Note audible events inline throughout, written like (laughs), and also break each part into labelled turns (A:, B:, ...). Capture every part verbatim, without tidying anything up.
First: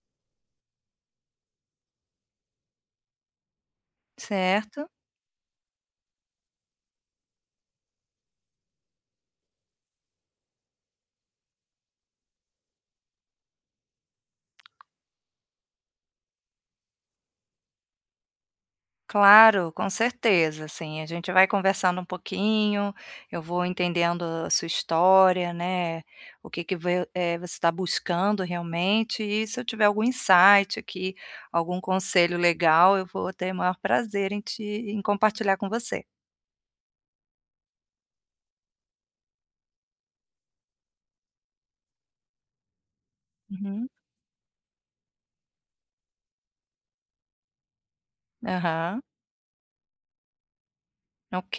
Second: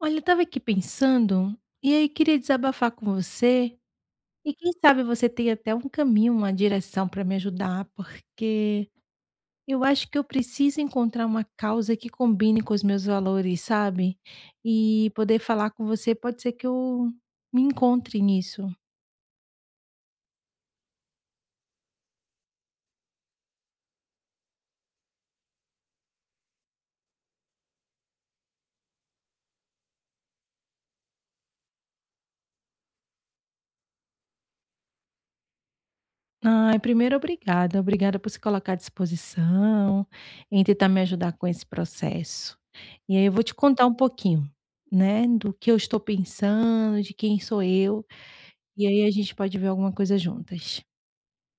A: Olha, eu estava aqui pensando, e aí queria desabafar com você. E quem
B: Certo.
A: sabe você tem até um caminho, uma direção para me ajudar, porque eu acho que eu preciso encontrar uma causa que combine com os meus valores, sabe? E poder falar com você, pode ser que eu me encontre nisso.
B: Claro, com certeza, sim, a gente vai conversando um pouquinho. Eu vou entendendo a sua história, né, o que que vo eh, você está buscando realmente, e se eu tiver algum insight aqui, algum conselho legal, eu vou ter o maior prazer em te em compartilhar com você.
A: Ai, primeiro, obrigada. Obrigada por se colocar à disposição, em tentar me ajudar com esse processo. E aí eu vou te contar
B: Uhum.
A: um pouquinho, né, do que eu estou pensando, de quem sou eu. E
B: Aham.
A: aí a gente pode ver alguma coisa juntas.
B: Ok.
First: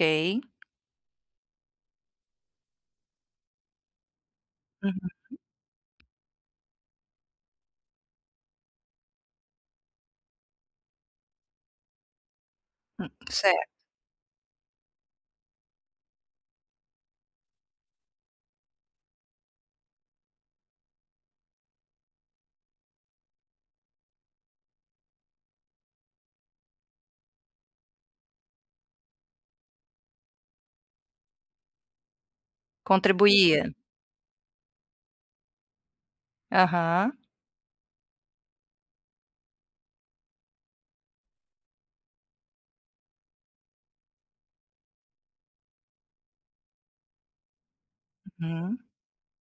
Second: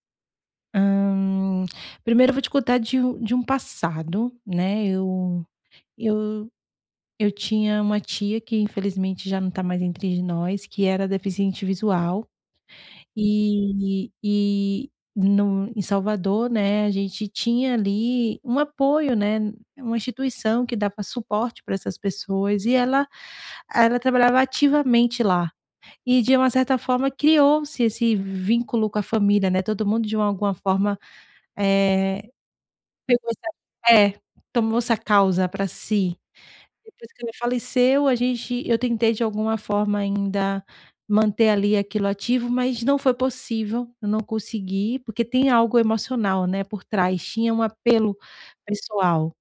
A: Hã, primeiro eu vou te contar de um de um passado, né,
B: Uhum.
A: eu eu eu tinha uma tia que infelizmente já não está mais entre nós, que era deficiente visual,
B: Certo.
A: e e no em Salvador, né, a gente tinha ali um apoio, né, uma instituição que dava suporte para essas pessoas e ela ela trabalhava ativamente lá. E de uma certa forma criou-se esse vínculo com a família, né, todo mundo de alguma forma, eh, pegou essa
B: Contribuía.
A: é, tomou essa causa pra si. Depois
B: Aham.
A: que ela faleceu, a gente eu tentei de alguma forma ainda manter ali aquilo ativo, mas não foi possível, eu não consegui, porque tem algo emocional, né, por trás, tinha um apelo
B: Uhum.
A: pessoal.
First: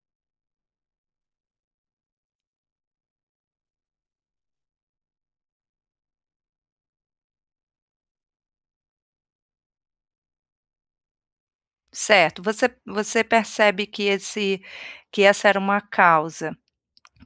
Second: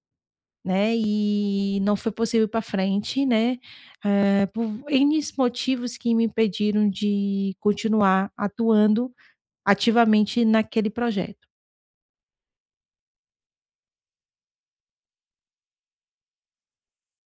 A: Né, e não foi possível ir pra frente, né, eh, por Ns motivos que me impediram de continuar atuando ativamente naquele projeto.
B: Certo. Você você percebe que esse que essa era uma causa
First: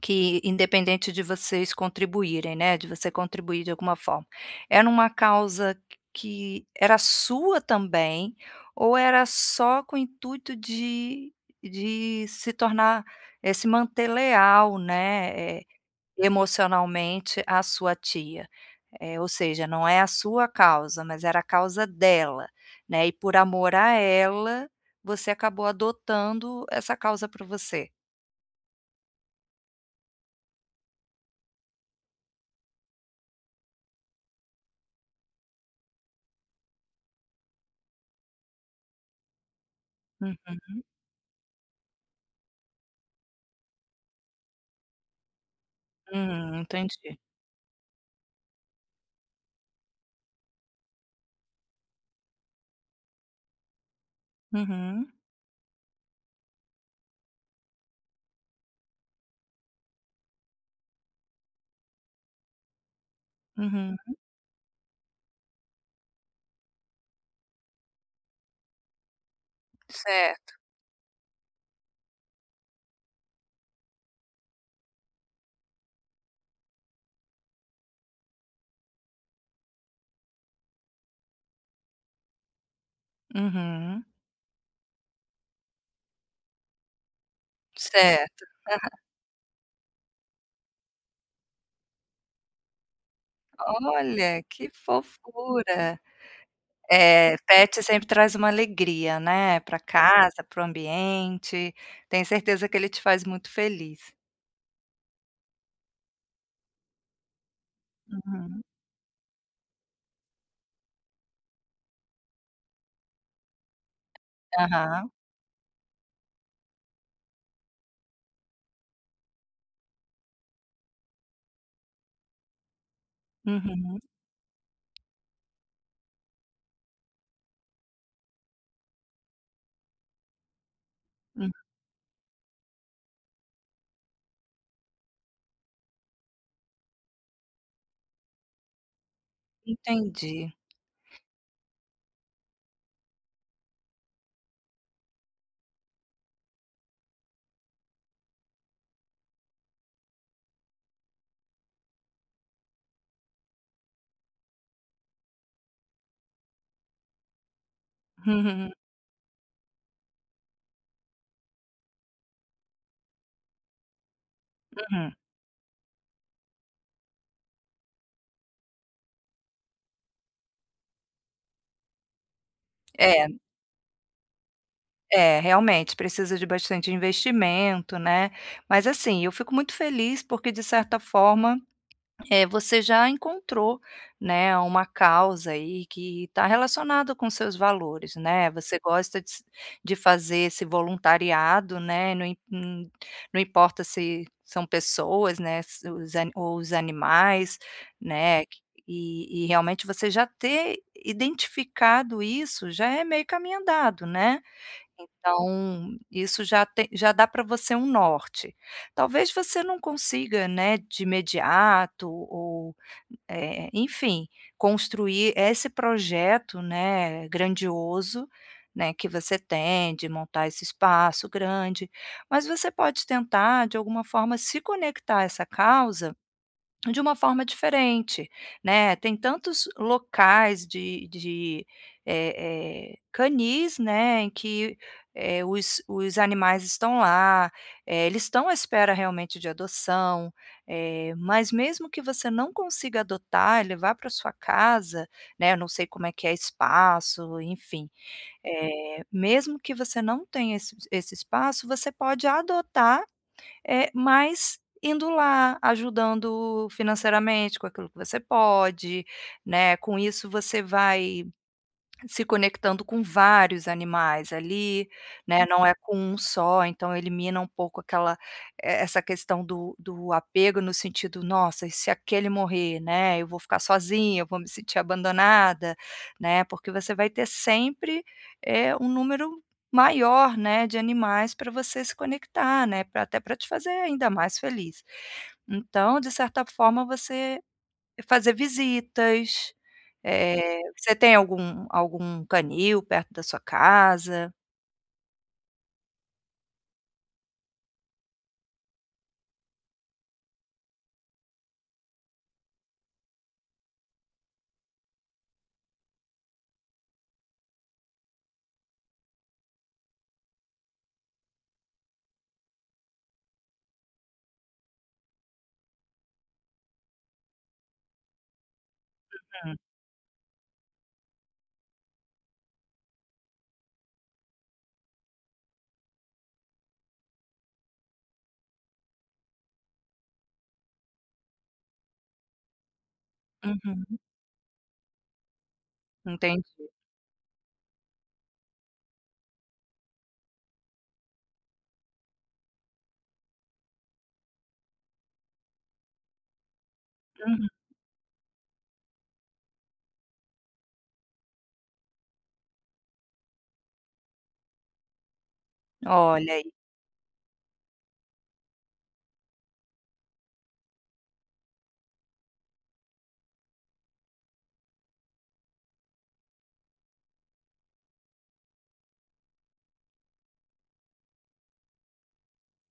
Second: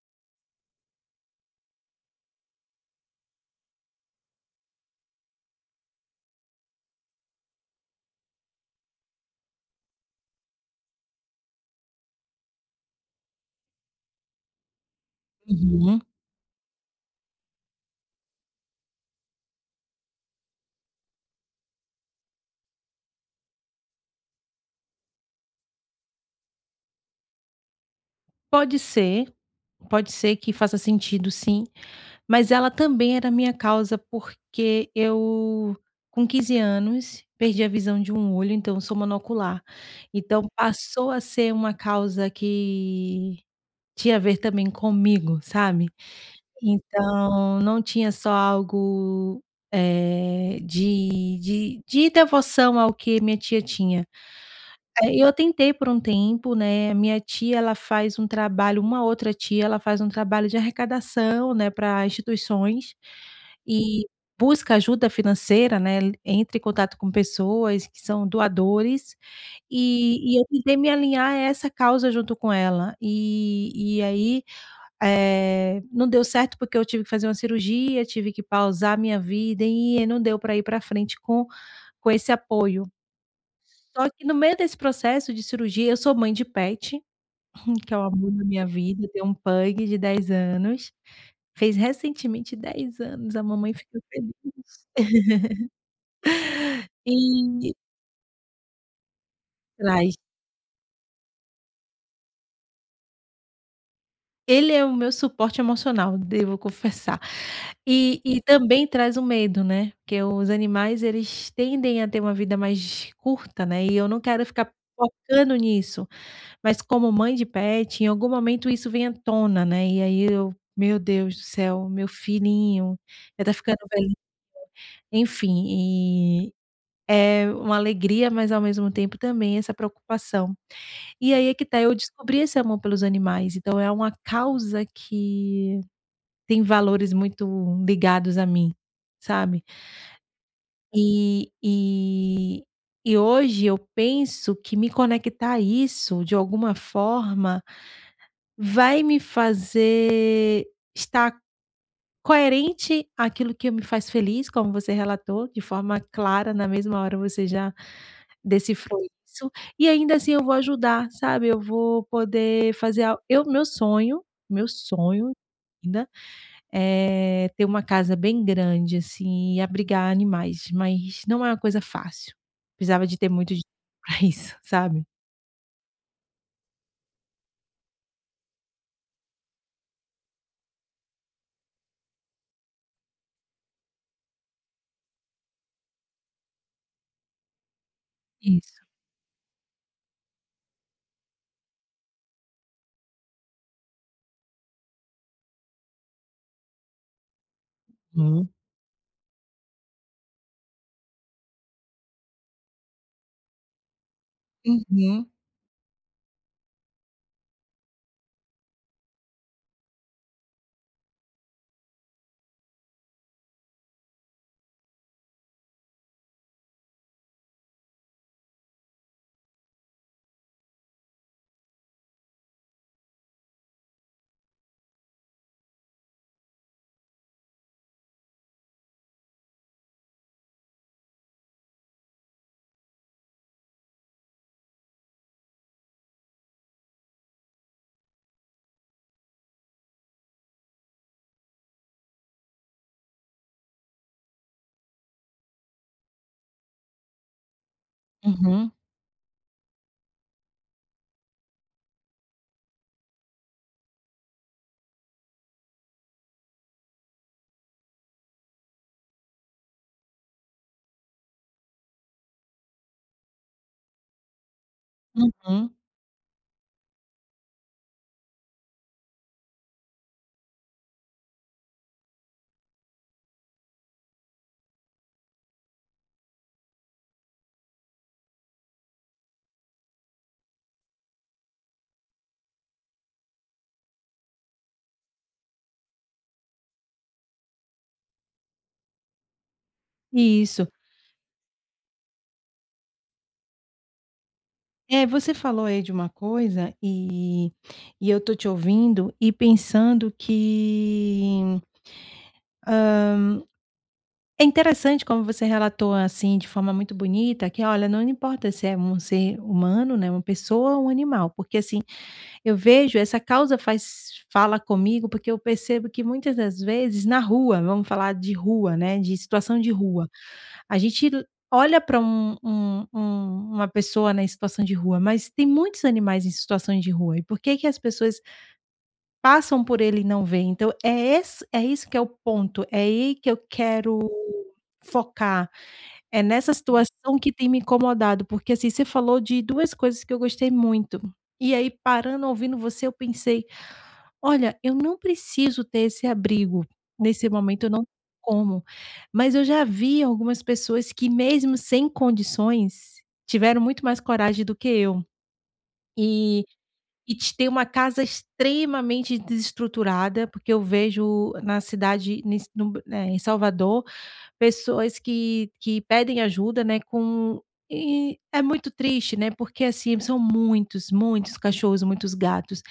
B: que, independente de vocês contribuírem, né, de você contribuir de alguma forma. Era uma causa que era sua também, ou era só com o intuito de de se tornar, eh, se manter leal, né, eh,
A: Uhum.
B: emocionalmente à sua tia? Eh, ou seja, não é a sua causa, mas era a causa dela, né, e por amor a ela, você acabou adotando essa causa para você.
A: Pode ser, pode ser que faça sentido sim. Mas ela também era minha causa, porque eu, com quinze anos, perdi a visão de um olho, então eu sou monocular. Então passou a ser uma causa que tinha a ver também comigo, sabe.
B: Uhum, entendi.
A: Então não tinha só algo, eh, de de de devoção ao que minha tia tinha.
B: Uhum.
A: É, eu tentei por um tempo, né, minha tia ela faz um trabalho uma outra tia, ela faz um trabalho de arrecadação, né, para instituições,
B: Uhum.
A: e busca ajuda financeira, né, entra em contato com pessoas que são doadores, e e eu
B: Certo.
A: tentei me alinhar a essa causa junto com ela, e e aí, eh, não deu certo porque eu tive que fazer uma cirurgia, tive que pausar minha vida e não deu para ir para frente com com esse apoio.
B: Uhum.
A: Só que no meio desse processo de cirurgia eu sou mãe de pet, (laughs) que é o amor da
B: Certo.
A: minha vida, eu tenho um pug de dez anos, fez recentemente dez anos, a mamãe ficou feliz.
B: Olha, que fofura. Eh,
A: E
B: pet sempre traz uma alegria, né, para
A: traz.
B: casa, para o ambiente. Tenho certeza que ele te faz muito feliz.
A: Ele é o meu suporte emocional, devo confessar. E e
B: Uhum.
A: também traz o medo, né, porque os animais eles tendem a ter uma vida mais curta, né, e eu não quero ficar
B: Aham.
A: focando nisso. Mas como mãe de pet, em algum momento isso vem à tona, né, e aí eu: "Meu Deus do céu, meu filhinho, já tá ficando
B: Uhum.
A: velhinho". Enfim, e é uma alegria, mas ao mesmo tempo também essa preocupação. E aí
B: Hum.
A: é que tá, eu descobri esse amor pelos animais, então é uma causa que tem valores muito ligados a mim, sabe.
B: Entendi.
A: E e e hoje eu penso que me conectar a isso de alguma forma Vai me fazer estar coerente àquilo que me faz feliz, como você relatou, de forma clara, na mesma hora você já
B: Uhum,
A: decifrou isso, e ainda assim eu vou ajudar, sabe, eu vou poder fazer al eu meu sonho, meu
B: uhum.
A: sonho ainda é ter uma casa bem grande, assim, e abrigar animais, mas não é uma coisa fácil. Precisava de
B: É,
A: ter muito dinheiro (laughs) pra isso, sabe.
B: é, realmente precisa de bastante investimento, né. Mas, assim, eu fico muito feliz porque, de certa forma, é, você já encontrou, né, uma causa aí que está relacionada com seus valores, né. Você
A: Isso.
B: gosta de se de fazer esse voluntariado, né, não im hum, não importa se são pessoas, né, se os ani ou os animais, né,
A: Uhum.
B: e e realmente você já ter identificado isso já é meio caminho andado, né.
A: Uhum,
B: Então, isso já tem, já dá para você um norte. Talvez você não consiga, né, de imediato, ou, eh, enfim, construir esse projeto, né, grandioso, né, que você tem de montar esse espaço grande, mas você pode tentar de alguma forma se conectar a essa causa de uma forma diferente, né. Tem tantos locais de de, eh eh, canis, né, em que, eh, os os animais estão lá, eh, eles estão à espera realmente de adoção. Eh, mas mesmo que você não consiga adotar e levar para sua casa, né, eu não sei como é que é espaço, enfim,
A: uhum,
B: eh, mesmo que você não tenha esse esse espaço, você pode adotar, é mas indo lá, ajudando financeiramente com aquilo que você pode, né. Com isso você vai se conectando com vários animais ali, né, não é
A: uhum.
B: com um só, então elimina um pouco aquela, e essa questão do do apego, no sentido: "Nossa, e se aquele morrer, né, eu vou ficar sozinha, eu vou me sentir abandonada", né, porque você vai ter sempre, eh, um número maior, né, de animais para você se conectar, né, pra até para te fazer ainda mais feliz. Então, de certa forma, você é fazer visitas. Eh,
A: Isso.
B: você tem algum algum canil perto da sua casa?
A: É, você falou aí de uma coisa e e eu tô te ouvindo e pensando que é interessante como você relatou, assim, de forma muito bonita, que olha, não importa se é um ser humano, né, uma pessoa ou um animal, porque, assim, eu vejo essa causa faz fala comigo, porque eu percebo que muitas das vezes na rua, vamos falar de rua, né, de
B: Hum,
A: situação de rua, A gente olha para um um um uma pessoa, né, em situação de rua, mas tem muitos animais em situação de rua, e por que que as pessoas passam por ele e não veem? Então é esse é isso que é o ponto, é aí que eu
B: uhum,
A: quero focar, é nessa
B: entendi.
A: situação que tem me incomodado, porque, assim, você falou de duas coisas que eu gostei muito, e aí parando, ouvindo você, eu pensei: Olha, eu não preciso ter esse abrigo, nesse
B: Uhum.
A: momento eu não tenho como, mas eu já vi algumas pessoas que mesmo sem condições, tiveram muito mais coragem do que eu.
B: Olha
A: E
B: aí.
A: e te tem uma casa extremamente desestruturada, porque eu vejo na cidade, nes no eh, em Salvador, Pessoas que que pedem ajuda, né, com e é muito triste, né, porque, assim, são muitos, muitos cachorros, muitos gatos.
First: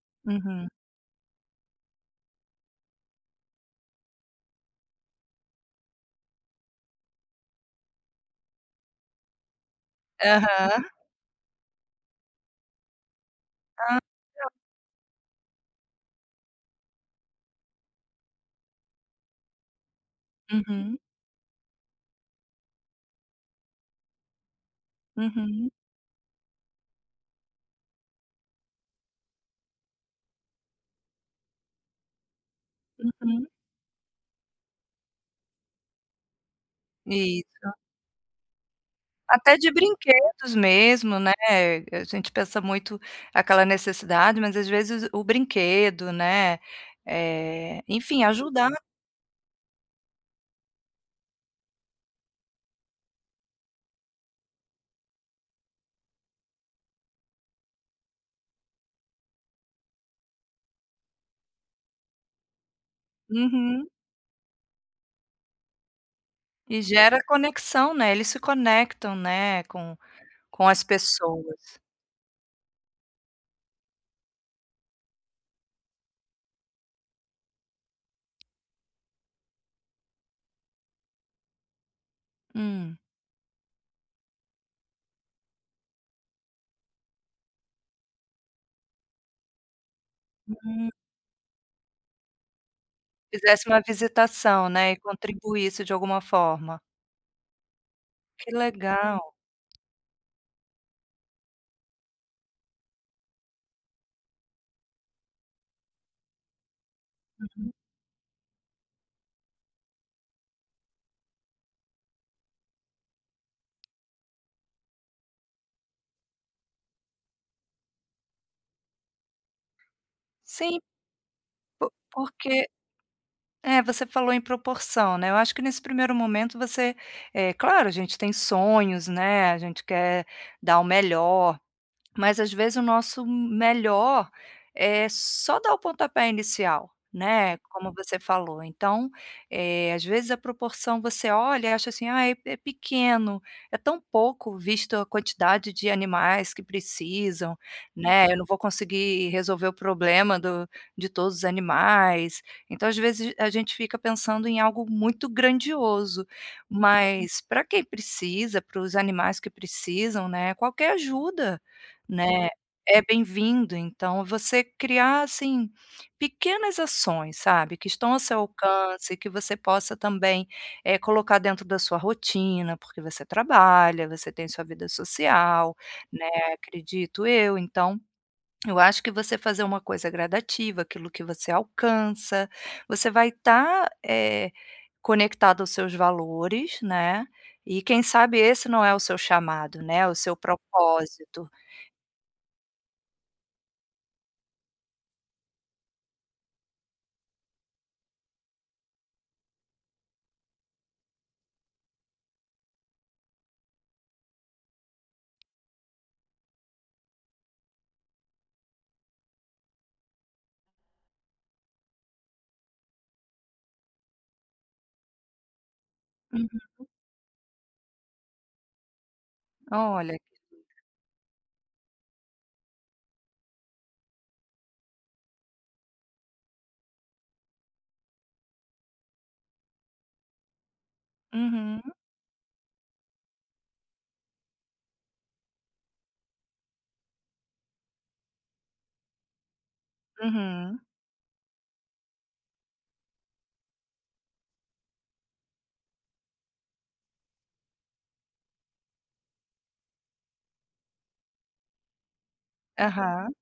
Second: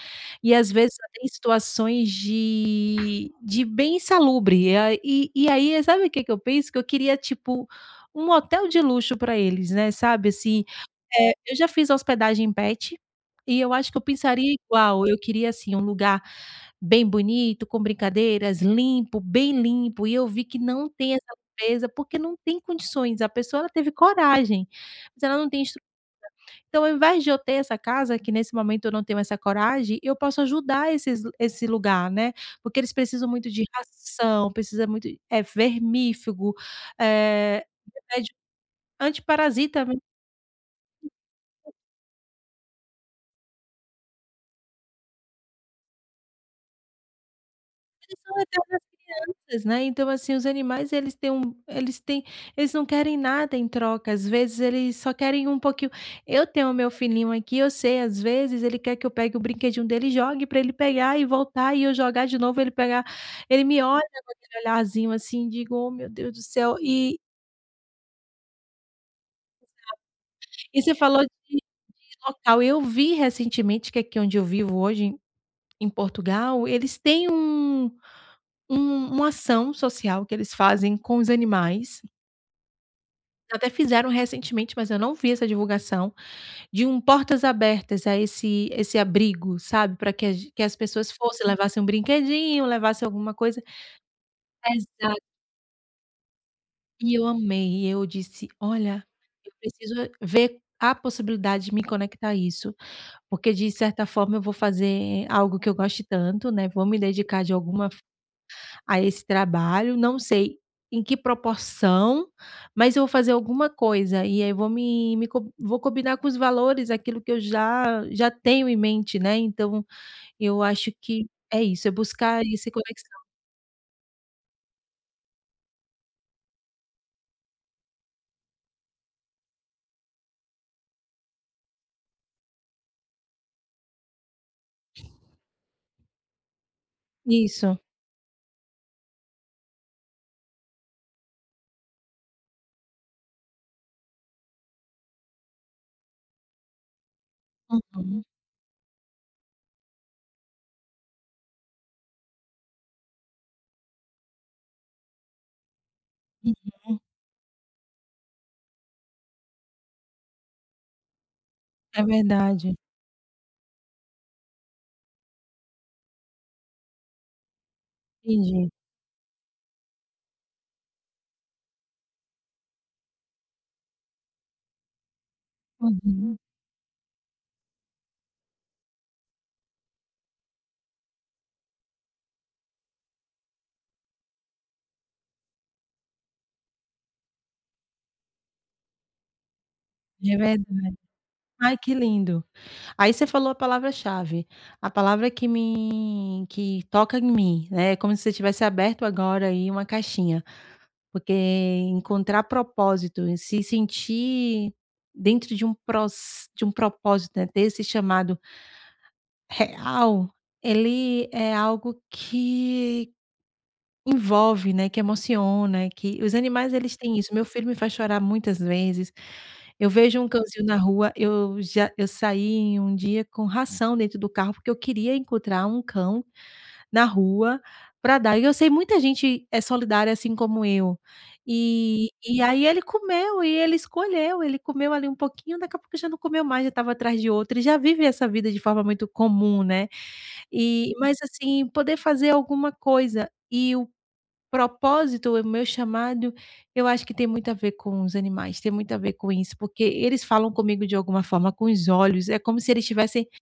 A: E,
B: Uhum.
A: às vezes, só tem situações de de bem insalubre. E a e e aí, sabe o que que eu penso? Que eu queria, tipo, um hotel de luxo para eles, né, sabe, assim.
B: Aham.
A: Eh, eu já fiz hospedagem pet, e eu acho que
B: Ah,
A: eu pensaria igual. Eu queria, assim, um lugar Bem bonito, com brincadeiras, limpo, bem limpo, e eu vi que não
B: uhum,
A: tem essa limpeza, porque não tem condições, a pessoa ela teve coragem, mas ela não tem
B: uhum,
A: estru então ao invés de eu ter essa casa, que nesse momento eu não tenho essa coragem, eu posso ajudar esses esse lugar, né, porque eles precisam
B: uhum.
A: muito de ração, precisa muito é vermífugo, eh,
B: Isso. Até de
A: antiparasita mas
B: brinquedos mesmo, né, a gente pensa muito aquela necessidade, mas às vezes o brinquedo, né, eh,
A: isso
B: enfim,
A: é
B: ajudar.
A: crianças, né, então assim, os animais eles têm um eles têm eles não querem nada em troca, às vezes eles só querem um pouquinho. Eu tenho o meu filhinho aqui, eu sei, às vezes ele quer que eu pegue o brinquedinho dele e jogue para ele pegar e voltar e eu jogar de novo, ele pegar, ele me
B: Uhum.
A: olha aquele olharzinho assim, digo: "Oh meu Deus do céu".
B: E
A: E
B: gera conexão, né, eles se conectam, né, com com
A: e
B: as
A: você falou de de
B: pessoas.
A: local, eu vi recentemente que aqui onde eu vivo hoje, em em Portugal, eles têm um um uma ação social que eles fazem com os animais.
B: Hum,
A: Até fizeram recentemente, mas eu não vi essa divulgação, de um portas abertas a esse esse abrigo, sabe, para que a ge que as
B: hum,
A: pessoas fossem, levassem um brinquedinho, levassem alguma coisa.
B: fizesse uma visitação, né, e
A: Exato.
B: contribuísse de alguma forma.
A: E eu amei, e eu disse:
B: Que
A: "Olha,
B: legal.
A: eu preciso ver a possibilidade de me conectar a isso, porque de certa forma eu vou fazer algo que eu goste tanto, né, vou me dedicar de alguma a esse trabalho, não sei em que proporção, mas eu vou fazer alguma coisa e aí eu vou me me co vou combinar com os valores, aquilo que eu já já tenho em mente, né, então eu
B: Sim,
A: acho que é isso, é buscar
B: porque,
A: esse conexão.
B: é, você falou em proporção, né. Eu acho que nesse primeiro momento você, eh, claro, a gente tem sonhos, né, a gente quer dar o melhor. Mas às vezes o nosso melhor é só dar o pontapé inicial, né,
A: Isso.
B: como você falou. Então, eh, às vezes a proporção você olha e acha assim: "Ah, é é pequeno, é tão pouco visto a quantidade de animais que precisam,
A: Uhum,
B: né, eu não vou conseguir resolver o problema do de todos os animais". Então, às vezes a gente fica pensando em algo muito grandioso,
A: uhum.
B: mas para quem precisa, para os animais que precisam, né, qualquer ajuda,
A: É
B: né,
A: verdade.
B: é bem-vindo. Então, você criar, assim, pequenas ações, sabe, que estão ao seu
A: Entendi.
B: alcance, que você possa também, eh, colocar dentro da sua rotina, porque você trabalha, você tem sua vida social, né,
A: Uhum.
B: acredito eu. Então, eu acho que você fazer uma coisa gradativa, aquilo que você alcança, você vai estar, eh, conectado aos seus valores, né, e quem sabe esse não é o seu chamado, né, o seu
A: É verdade.
B: propósito.
A: Ai, que lindo. Aí você falou a palavra-chave, a palavra que me que toca em mim, né, é como se você tivesse aberto agora aí uma caixinha. Porque encontrar propósito e se sentir dentro de um pros de um propósito, né, ter esse chamado real, ele é algo que envolve, né, que emociona, que os animais eles têm isso. Meu filho me faz chorar muitas vezes. Eu
B: Olha,
A: vejo um cãozinho na rua, eu já eu saí um dia com ração dentro do carro, porque eu queria encontrar um cão na rua, para dar. E eu sei muita gente é solidária assim como eu.
B: uhum,
A: E e aí ele comeu e ele escolheu, ele comeu ali um pouquinho, daqui a pouco já não comeu mais, já estava atrás de outro e já vive essa vida de forma muito comum, né.
B: uhum,
A: E mas assim, poder fazer alguma coisa e o propósito, o meu chamado, eu acho que tem muito a ver com os animais, tem muito a ver com isso, porque eles falam comigo de alguma forma, com os olhos, é como se eles estivessem
B: aham.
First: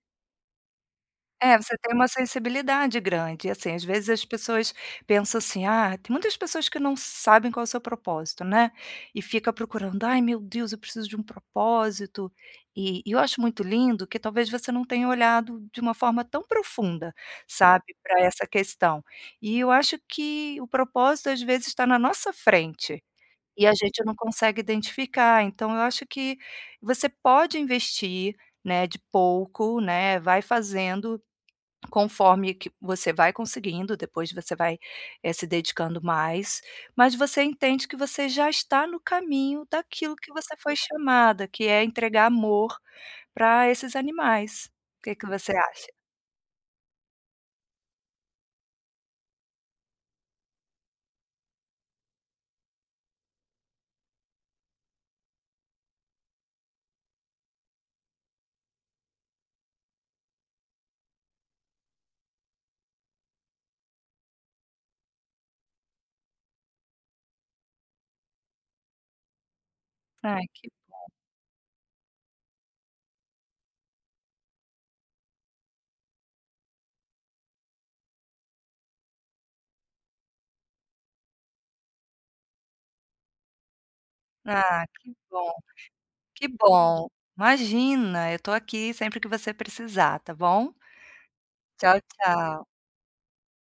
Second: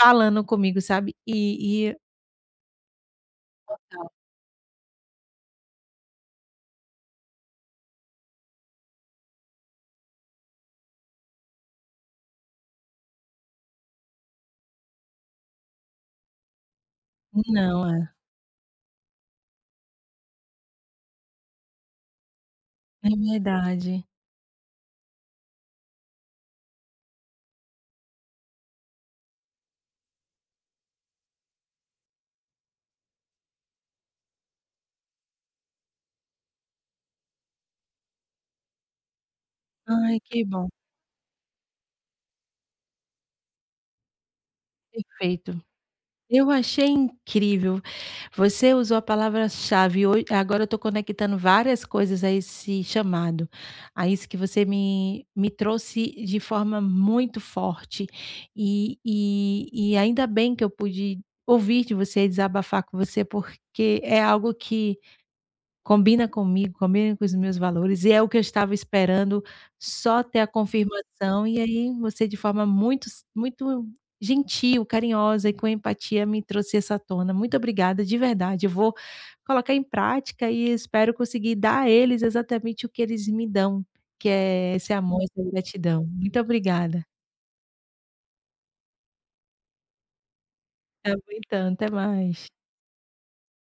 A: falando comigo, sabe.
B: É, você
A: E
B: tem
A: e
B: uma sensibilidade grande, e, assim, às vezes as pessoas pensam assim: "Ah", tem muitas pessoas que não sabem qual é o seu propósito, né, e fica procurando: "Ai meu Deus, eu preciso de um propósito", e e eu acho muito lindo que talvez você não tenha olhado de uma forma tão profunda,
A: não,
B: sabe,
A: é.
B: para essa questão. E eu acho que o propósito às vezes está na nossa frente.
A: É
B: E a gente
A: verdade.
B: não consegue identificar. Então, eu acho que você pode investir, né, de pouco, né, vai fazendo conforme que você vai conseguindo. Depois você vai, eh, se dedicando mais, mas você entende que você já está no caminho daquilo
A: Ai,
B: que
A: que
B: você
A: bom,
B: foi chamada, que é entregar amor para esses animais. O que que você
A: perfeito.
B: acha?
A: Eu achei incrível. Você usou a palavra-chave, hoje. Agora eu estou conectando várias coisas a esse chamado, a isso que você me me trouxe de forma muito forte. E e e ainda bem que eu pude ouvir de você, desabafar com você, porque é algo que Combina comigo, combina com os meus valores, e é o que eu estava esperando, só ter
B: Ai
A: a
B: que
A: confirmação, e aí você de forma muito s muito gentil, carinhosa e com empatia me trouxe essa tona. Muito obrigada, de verdade, eu vou colocar em prática e espero conseguir dar a eles exatamente o que eles me dão, que é
B: ah,
A: esse
B: que
A: amor, essa
B: bom,
A: gratidão. Muito
B: que
A: obrigada.
B: bom. Imagina, eu tô aqui sempre que você precisar, tá bom?
A: Tá bom então, até
B: Tchau,
A: mais.
B: tchau.